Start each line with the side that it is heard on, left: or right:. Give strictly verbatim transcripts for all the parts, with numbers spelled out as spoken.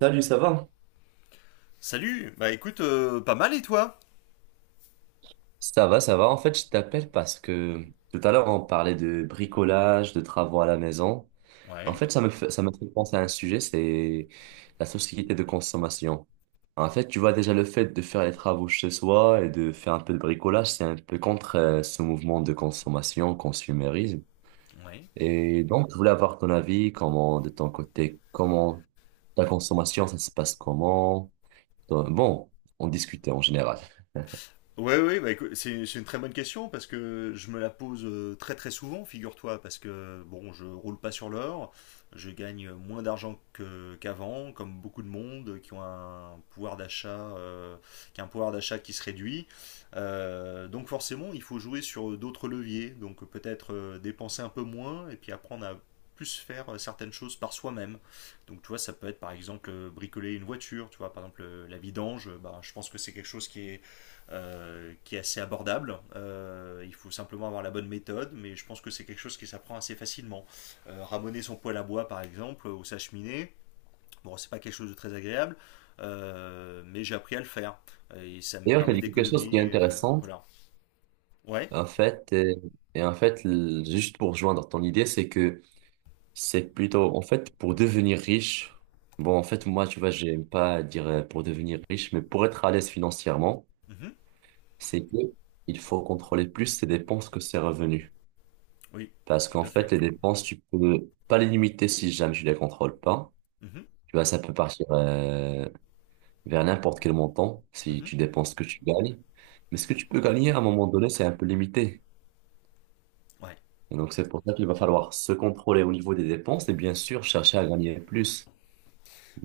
right: Salut, ça va?
left: Salut, bah écoute, euh, pas mal et toi.
right: Ça va, ça va. En fait, je t'appelle parce que tout à l'heure, on parlait de bricolage, de travaux à la maison. En
left: Ouais,
right: fait, ça me fait, ça me fait penser à un sujet, c'est la société de consommation. En fait, tu vois déjà le fait de faire les travaux chez soi et de faire un peu de bricolage, c'est un peu contre euh, ce mouvement de consommation, consumérisme.
left: ouais.
right: Et donc, je voulais avoir ton avis, comment, de ton côté, comment ta consommation, ça se passe comment? Bon, on discutait en général.
left: Ouais, ouais, bah, écoute, c'est c'est une très bonne question parce que je me la pose euh, très très souvent, figure-toi, parce que bon, je roule pas sur l'or, je gagne moins d'argent que- qu'avant, comme beaucoup de monde qui ont un pouvoir d'achat, euh, qui a un pouvoir d'achat qui se réduit. Euh, donc forcément, il faut jouer sur d'autres leviers, donc peut-être euh, dépenser un peu moins et puis apprendre à plus faire euh, certaines choses par soi-même. Donc tu vois, ça peut être par exemple euh, bricoler une voiture, tu vois, par exemple euh, la vidange, bah, je pense que c'est quelque chose qui est euh, qui est assez abordable. Euh, il faut simplement avoir la bonne méthode, mais je pense que c'est quelque chose qui s'apprend assez facilement. Euh, ramoner son poêle à bois, par exemple, ou sa cheminée, bon, c'est pas quelque chose de très agréable, euh, mais j'ai appris à le faire. Et ça me
right: D'ailleurs, tu as
left: permet
right: dit quelque chose qui est
left: d'économiser. Euh,
right: intéressant.
left: voilà. Ouais.
right: En fait, euh, et en fait, l- juste pour rejoindre ton idée, c'est que c'est plutôt, en fait, pour devenir riche. Bon, en fait, moi, tu vois, j'aime pas dire euh, pour devenir riche, mais pour être à l'aise financièrement,
left: Mhm.
right: c'est que il faut contrôler plus ses dépenses que ses revenus.
left: Oui,
right: Parce
left: tout
right: qu'en
left: à
right: fait,
left: fait.
right: les dépenses, tu peux pas les limiter si jamais tu les contrôles pas.
left: Mhm.
right: Tu vois, ça peut partir euh, vers n'importe quel montant si
left: Mhm.
right: tu dépenses ce que tu gagnes. Mais ce que tu peux gagner à un moment donné, c'est un peu limité.
left: Ouais.
right: Et donc, c'est pour ça qu'il va falloir se contrôler au niveau des dépenses et bien sûr chercher à gagner plus.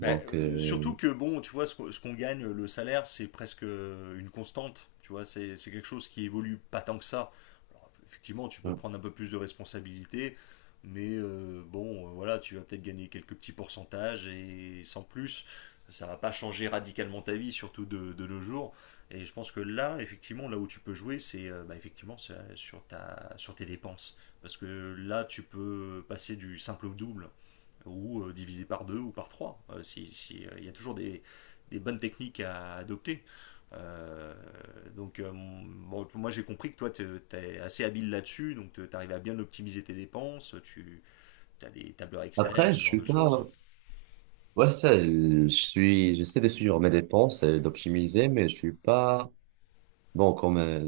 left: Bah, euh,
right: euh,
left: surtout que, bon, tu vois, ce qu'on ce qu'on gagne, le salaire, c'est presque euh, une constante. Tu vois, c'est c'est quelque chose qui évolue pas tant que ça. Alors, effectivement, tu peux prendre un peu plus de responsabilités, mais euh, bon, euh, voilà, tu vas peut-être gagner quelques petits pourcentages et sans plus, ça va pas changer radicalement ta vie, surtout de, de nos jours. Et je pense que là, effectivement, là où tu peux jouer, c'est euh, bah, effectivement c'est, euh, sur ta, sur tes dépenses. Parce que là, tu peux passer du simple au double ou euh, divisé par deux ou par trois. Euh, si, si, euh, Il y a toujours des, des bonnes techniques à adopter. Euh, donc, euh, bon, moi j'ai compris que toi tu es assez habile là-dessus, donc tu arrives à bien optimiser tes dépenses, tu as des tableurs Excel,
right: après, je
left: ce genre
right: suis
left: de choses.
right: pas, ouais, ça, je je suis, j'essaie de suivre mes dépenses et d'optimiser, mais je suis pas, bon, comme euh,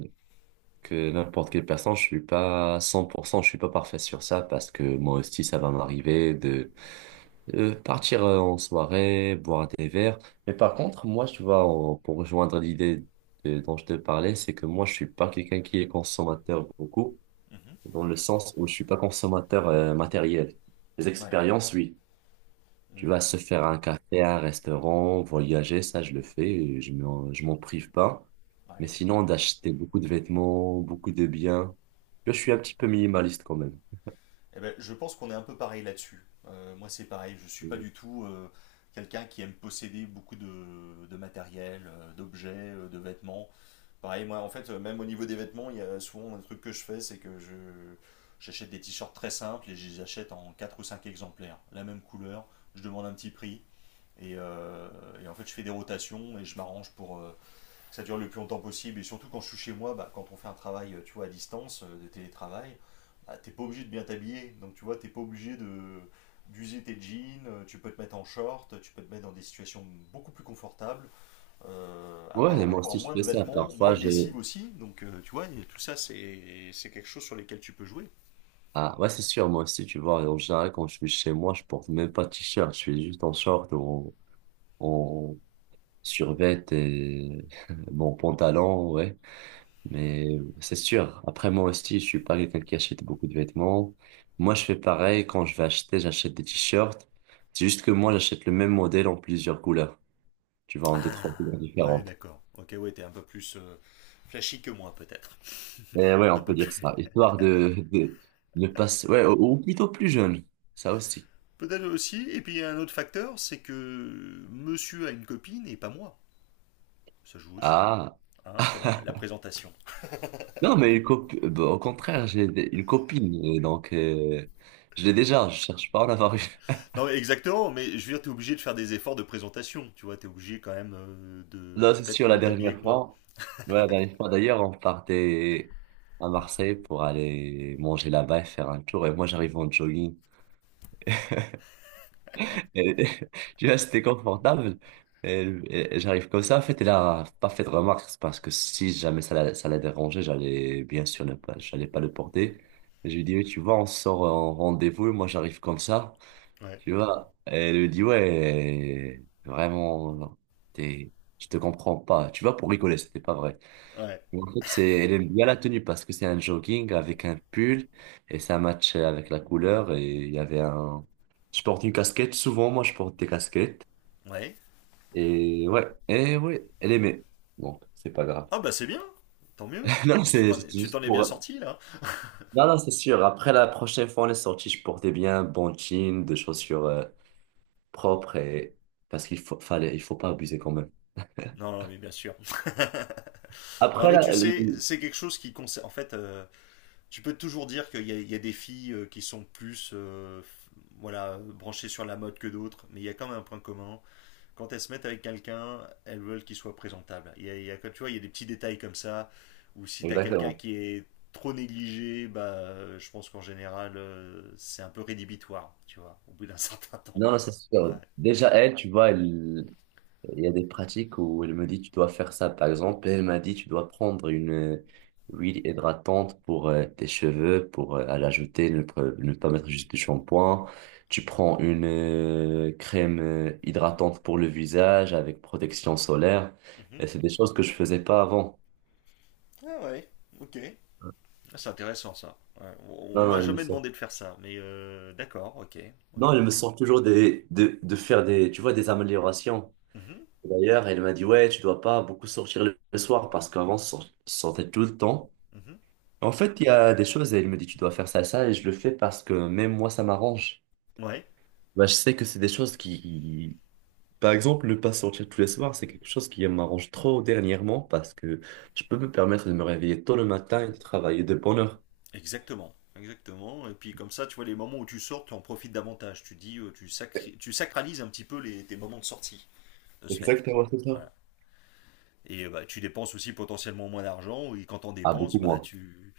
right: que n'importe quelle personne, je suis pas cent pour cent, je suis pas parfait sur ça parce que moi aussi, ça va m'arriver de euh, partir euh, en soirée, boire des verres. Mais par contre, moi, tu vois, en- pour rejoindre l'idée de- dont je te parlais, c'est que moi, je suis pas quelqu'un qui est consommateur beaucoup.
left: Mhm.
right: Dans le sens où je suis pas consommateur euh, matériel. Les
left: Ouais.
right: expériences, oui. Tu
left: Mm.
right: vas se faire un café, un restaurant, voyager, ça je le fais, et je m'en, je m'en prive pas. Mais
left: Ouais.
right: sinon, d'acheter beaucoup de vêtements, beaucoup de biens, je suis un petit peu minimaliste quand même.
left: Eh ben, je pense qu'on est un peu pareil là-dessus. Euh, moi, c'est pareil. Je suis pas
right: Mm.
left: du tout euh, quelqu'un qui aime posséder beaucoup de, de matériel, euh, d'objets, euh, de vêtements. Pareil, moi, en fait, euh, même au niveau des vêtements, il y a souvent un truc que je fais, c'est que je j'achète des t-shirts très simples et je les achète en quatre ou cinq exemplaires, la même couleur, je demande un petit prix. Et, euh, et en fait, je fais des rotations et je m'arrange pour euh, que ça dure le plus longtemps possible. Et surtout quand je suis chez moi, bah, quand on fait un travail, euh, tu vois, à distance, euh, de télétravail, bah, t'es pas obligé de bien t'habiller. Donc tu vois, t'es pas obligé de d'user tes jeans. euh, Tu peux te mettre en short, tu peux te mettre dans des situations beaucoup plus confortables, euh,
right: Ouais, et
left: avoir
right: moi
left: encore
right: aussi je
left: moins de
right: fais ça.
left: vêtements,
right: Parfois,
left: moins de
right: je...
left: lessive aussi. Donc, euh, tu vois, tout ça, c'est c'est quelque chose sur lesquels tu peux jouer.
right: Ah, ouais, c'est sûr, moi aussi, tu vois, en général, quand je suis chez moi, je porte même pas de t-shirt, je suis juste en short ou en, en survêt et mon pantalon, ouais. Mais c'est sûr. Après, moi aussi, je suis pas quelqu'un qui achète beaucoup de vêtements. Moi, je fais pareil. Quand je vais acheter, j'achète des t-shirts. C'est juste que moi, j'achète le même modèle en plusieurs couleurs. Tu vois, en deux, trois
left: Ah,
right: couleurs
left: ouais,
right: différentes.
left: d'accord. Ok, ouais, t'es un peu plus euh, flashy que moi, peut-être.
right: Et ouais,
left: Un
right: on peut
left: peu
right: dire
left: plus.
right: ça. Histoire de, de, de passer, ouais, ou ou plutôt plus jeune. Ça aussi.
left: Peut-être aussi. Et puis, il y a un autre facteur, c'est que monsieur a une copine et pas moi. Ça joue aussi.
right: Ah.
left: Hein, quand même, la présentation.
right: Non, mais une copi- bah, au contraire, j'ai des- une copine. Et donc, euh, je l'ai déjà. Je cherche pas à en avoir.
left: Non, exactement, mais je veux dire, t'es obligé de faire des efforts de présentation. Tu vois, t'es obligé quand même euh, de
right: Là, c'est
left: peut-être
right: sûr, la
left: mieux t'habiller
right: dernière
left: que moi.
right: fois, ouais, la dernière fois d'ailleurs, on partait à Marseille pour aller manger là-bas et faire un tour. Et moi, j'arrive en jogging. Et- tu vois, c'était confortable. Et, et- et j'arrive comme ça. En fait, elle a pas fait de remarque, c'est parce que si jamais ça la, ça la dérangeait, j'allais bien sûr ne pas, j'allais pas le porter. Et je lui dis, oui, tu vois, on sort en rendez-vous et moi, j'arrive comme ça.
left: Ouais.
right: Tu vois, et elle lui dit, ouais, vraiment, t'es, je te comprends pas. Tu vois, pour rigoler, c'était pas vrai.
left: Ouais.
right: Et en fait, c'est, elle aime bien la tenue parce que c'est un jogging avec un pull et ça match avec la couleur et il y avait un, je porte une casquette. Souvent, moi, je porte des casquettes
left: Ouais.
right: et ouais, et ouais, elle aimait. Donc, c'est pas grave.
left: Ah bah c'est bien, tant mieux.
right: Non,
left: Tu
right: c'est
left: t'en
right: c'est
left: es, tu
right: juste
left: t'en es bien
right: pour,
left: sorti là?
right: non, non, c'est sûr. Après la prochaine fois, on est sorti, je portais bien un bon jean, des chaussures euh, propres et parce qu'il faut, fallait, il faut pas abuser quand même.
left: Non, non, mais bien sûr. Non,
right: Après
left: mais tu
right: la,
left: sais,
right: le-
left: c'est quelque chose qui concerne. En fait, euh, tu peux toujours dire qu'il y a, il y a des filles euh, qui sont plus euh, f- voilà, branchées sur la mode que d'autres, mais il y a quand même un point commun. Quand elles se mettent avec quelqu'un, elles veulent qu'il soit présentable. Il y a, il y a- tu vois, il y a des petits détails comme ça, où si t'as quelqu'un
right: Exactement.
left: qui est trop négligé, bah, euh, je pense qu'en général, euh, c'est un peu rédhibitoire, tu vois, au bout d'un certain temps.
right: Non, non, c'est
left: Ouais.
right: sûr. Déjà, elle, tu vois, elle, il y a des pratiques où elle me dit tu dois faire ça. Par exemple, elle m'a dit tu dois prendre une euh, huile hydratante pour euh, tes cheveux, pour euh, à l'ajouter, ne, pre- ne pas mettre juste du shampoing. Tu prends une euh, crème euh, hydratante pour le visage avec protection solaire.
left: Mhm.
right: Et c'est des choses que je faisais pas avant.
left: Ah ouais, ok. Ah, c'est intéressant ça. Ouais, On
right: Non,
left: on
right: non,
left: m'a
right: elle me
left: jamais
right: sort.
left: demandé de faire ça, mais euh, d'accord, ok,
right: Non,
left: ok,
right: elle me
left: ok.
right: sort toujours des, de, de faire des, tu vois, des améliorations.
left: Mhm,
right: D'ailleurs, elle m'a dit, ouais, tu dois pas beaucoup sortir le le soir parce qu'avant, je sort- sortais tout le temps.
left: mhm.
right: En fait, il y a des choses et il me dit tu dois faire ça, ça, et je le fais parce que même moi, ça m'arrange.
left: Ouais,
right: Bah, je sais que c'est des choses qui, par exemple, ne pas sortir tous les soirs, c'est quelque chose qui m'arrange trop dernièrement parce que je peux me permettre de me réveiller tôt le matin et de travailler de bonne heure.
left: exactement, exactement. Et puis comme ça, tu vois, les moments où tu sors, tu en profites davantage. Tu dis, euh, tu sacri- tu sacralises un petit peu les, tes moments de sortie de ce fait.
right: Exactement, c'est ça.
left: Voilà. Et euh, bah, tu dépenses aussi potentiellement moins d'argent, et quand t'en
right: Ah,
left: dépenses,
right: beaucoup
left: bah
right: moins.
left: tu,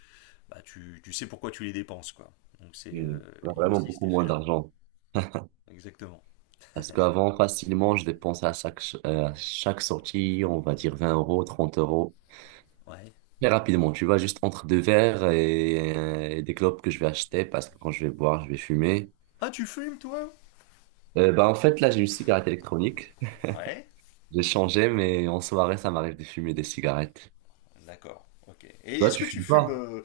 left: bah tu, tu sais pourquoi tu les dépenses, quoi. Donc c'est,
right: Hmm.
left: euh,
right: Ah,
left: il y a
right: vraiment
left: aussi cet
right: beaucoup moins
left: effet-là.
right: d'argent.
left: Exactement.
right: Parce qu'avant, facilement, je dépensais à chaque, ch- euh, à chaque sortie, on va dire vingt euros, trente euros.
left: Ouais.
right: Très rapidement, tu vois, juste entre deux verres et, euh, et des clopes que je vais acheter parce que quand je vais boire, je vais fumer.
left: Ah, tu fumes, toi?
right: Euh, bah, en fait, là, j'ai une cigarette électronique.
left: Ouais.
right: J'ai changé, mais en soirée, ça m'arrive de fumer des cigarettes.
left: D'accord. Ok. Et
right: Toi,
left: est-ce
right: tu
left: que tu
right: fumes
left: fumes
right: pas?
left: euh,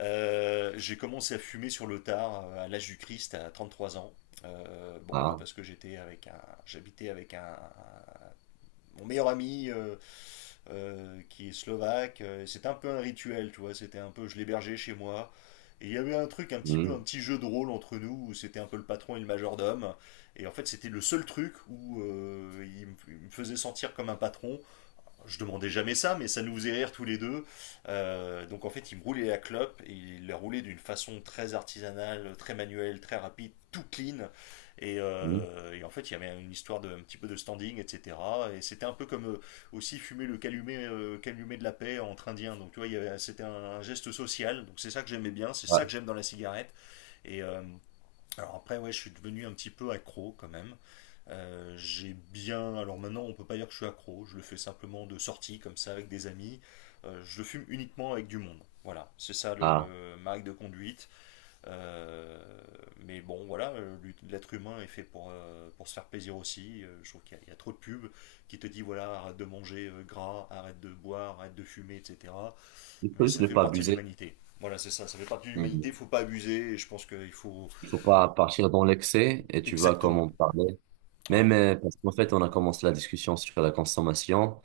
left: euh, J'ai commencé à fumer sur le tard, euh, à l'âge du Christ, à trente-trois ans. Euh, bon voilà,
right: Ah,
left: parce que j'étais avec un, j'habitais avec un, un- mon meilleur ami euh, euh, qui est slovaque. Euh, C'était un peu un rituel, tu vois. C'était un peu, je l'hébergeais chez moi. Et il y avait un truc, un petit peu, un
right: hmm,
left: petit jeu de rôle entre nous où c'était un peu le patron et le majordome. Et en fait, c'était le seul truc où euh, il me, il me faisait sentir comme un patron. Je demandais jamais ça, mais ça nous faisait rire tous les deux. Euh, donc en fait, il me roulait la clope et il la roulait d'une façon très artisanale, très manuelle, très rapide, tout clean. Et,
right: hmm,
left: euh, et en fait, il y avait une histoire de un petit peu de standing, et cætera. Et c'était un peu comme euh, aussi fumer le calumet, euh, calumet de la paix entre Indiens. Donc tu vois, il y avait- c'était un, un geste social. Donc c'est ça que j'aimais bien, c'est ça
right: ah,
left: que j'aime dans la cigarette. Et, euh, alors après, ouais, je suis devenu un petit peu accro quand même. Euh, j'ai bien. Alors maintenant, on peut pas dire que je suis accro. Je le fais simplement de sortie, comme ça, avec des amis. Euh, je le fume uniquement avec du monde. Voilà, c'est ça
right: ah.
left: le ma règle de conduite. Euh, mais bon, voilà, euh, l'ut- l'être humain est fait pour, euh, pour se faire plaisir aussi. Euh, je trouve qu'il y, a il y a trop de pubs qui te dit voilà, arrête de manger euh, gras, arrête de boire, arrête de fumer, et cætera.
right: Il faut
left: Mais
right: juste
left: ça
right: ne
left: fait
right: pas
left: partie de
right: abuser.
left: l'humanité. Voilà, c'est ça, ça fait partie de
right: Hmm.
left: l'humanité. Faut pas abuser. Et je pense qu'il faut.
right: Il faut pas partir dans l'excès et tu vois comment
left: Exactement.
right: on parlait.
left: Ouais,
right: Même euh, parce qu'en fait, on a commencé la discussion sur la consommation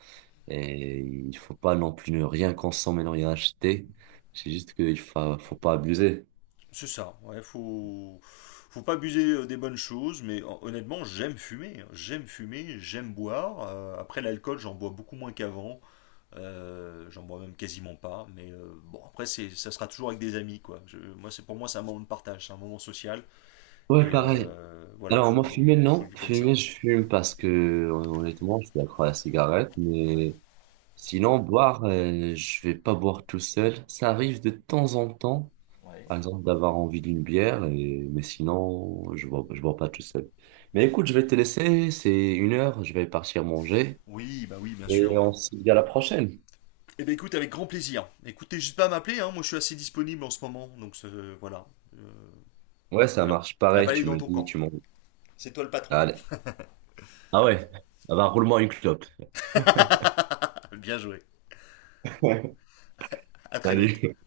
right: et il faut pas non plus ne rien consommer, ne rien acheter. C'est juste qu'il faut, faut pas abuser.
left: c'est ça. Ouais, faut, faut pas abuser euh, des bonnes choses, mais hon- honnêtement, j'aime fumer. Hein. J'aime fumer, j'aime boire. Euh, après l'alcool, j'en bois beaucoup moins qu'avant. Euh, j'en bois même quasiment pas. Mais euh, bon, après, c'est, ça sera toujours avec des amis, quoi. Je- moi, c'est pour moi, c'est un moment de partage, c'est un moment social.
right: Ouais,
left: Et
right: pareil.
left: euh, voilà,
right: Alors, moi, fumer,
left: faut, faut le
right: non.
left: vivre comme ça.
right: Fumer, je fume parce que, honnêtement, je suis accro à la cigarette,
left: Ouais,
right: mais sinon, boire, euh, je vais pas boire tout seul. Ça arrive de temps en temps,
left: ouais.
right: par exemple, d'avoir envie d'une bière, et... mais sinon, je bois, je bois pas tout seul. Mais écoute, je vais te laisser, c'est une heure, je vais partir manger,
left: Oui, bah oui, bien sûr.
right: et
left: Ouais.
right: on se dit à la prochaine.
left: Eh ben écoute, avec grand plaisir. Écoutez, juste pas à m'appeler. Hein, moi, je suis assez disponible en ce moment, donc euh, voilà. Euh,
right: Ouais, ça
left: voilà.
right: marche.
left: La
right: Pareil,
left: balle est
right: tu
left: dans
right: me
left: ton
right: dis,
left: camp.
right: tu m'en...
left: C'est toi le patron.
right: Allez. Ah ouais, ah bah, roule-moi une clope.
left: Bien joué. À très vite.
right: Salut.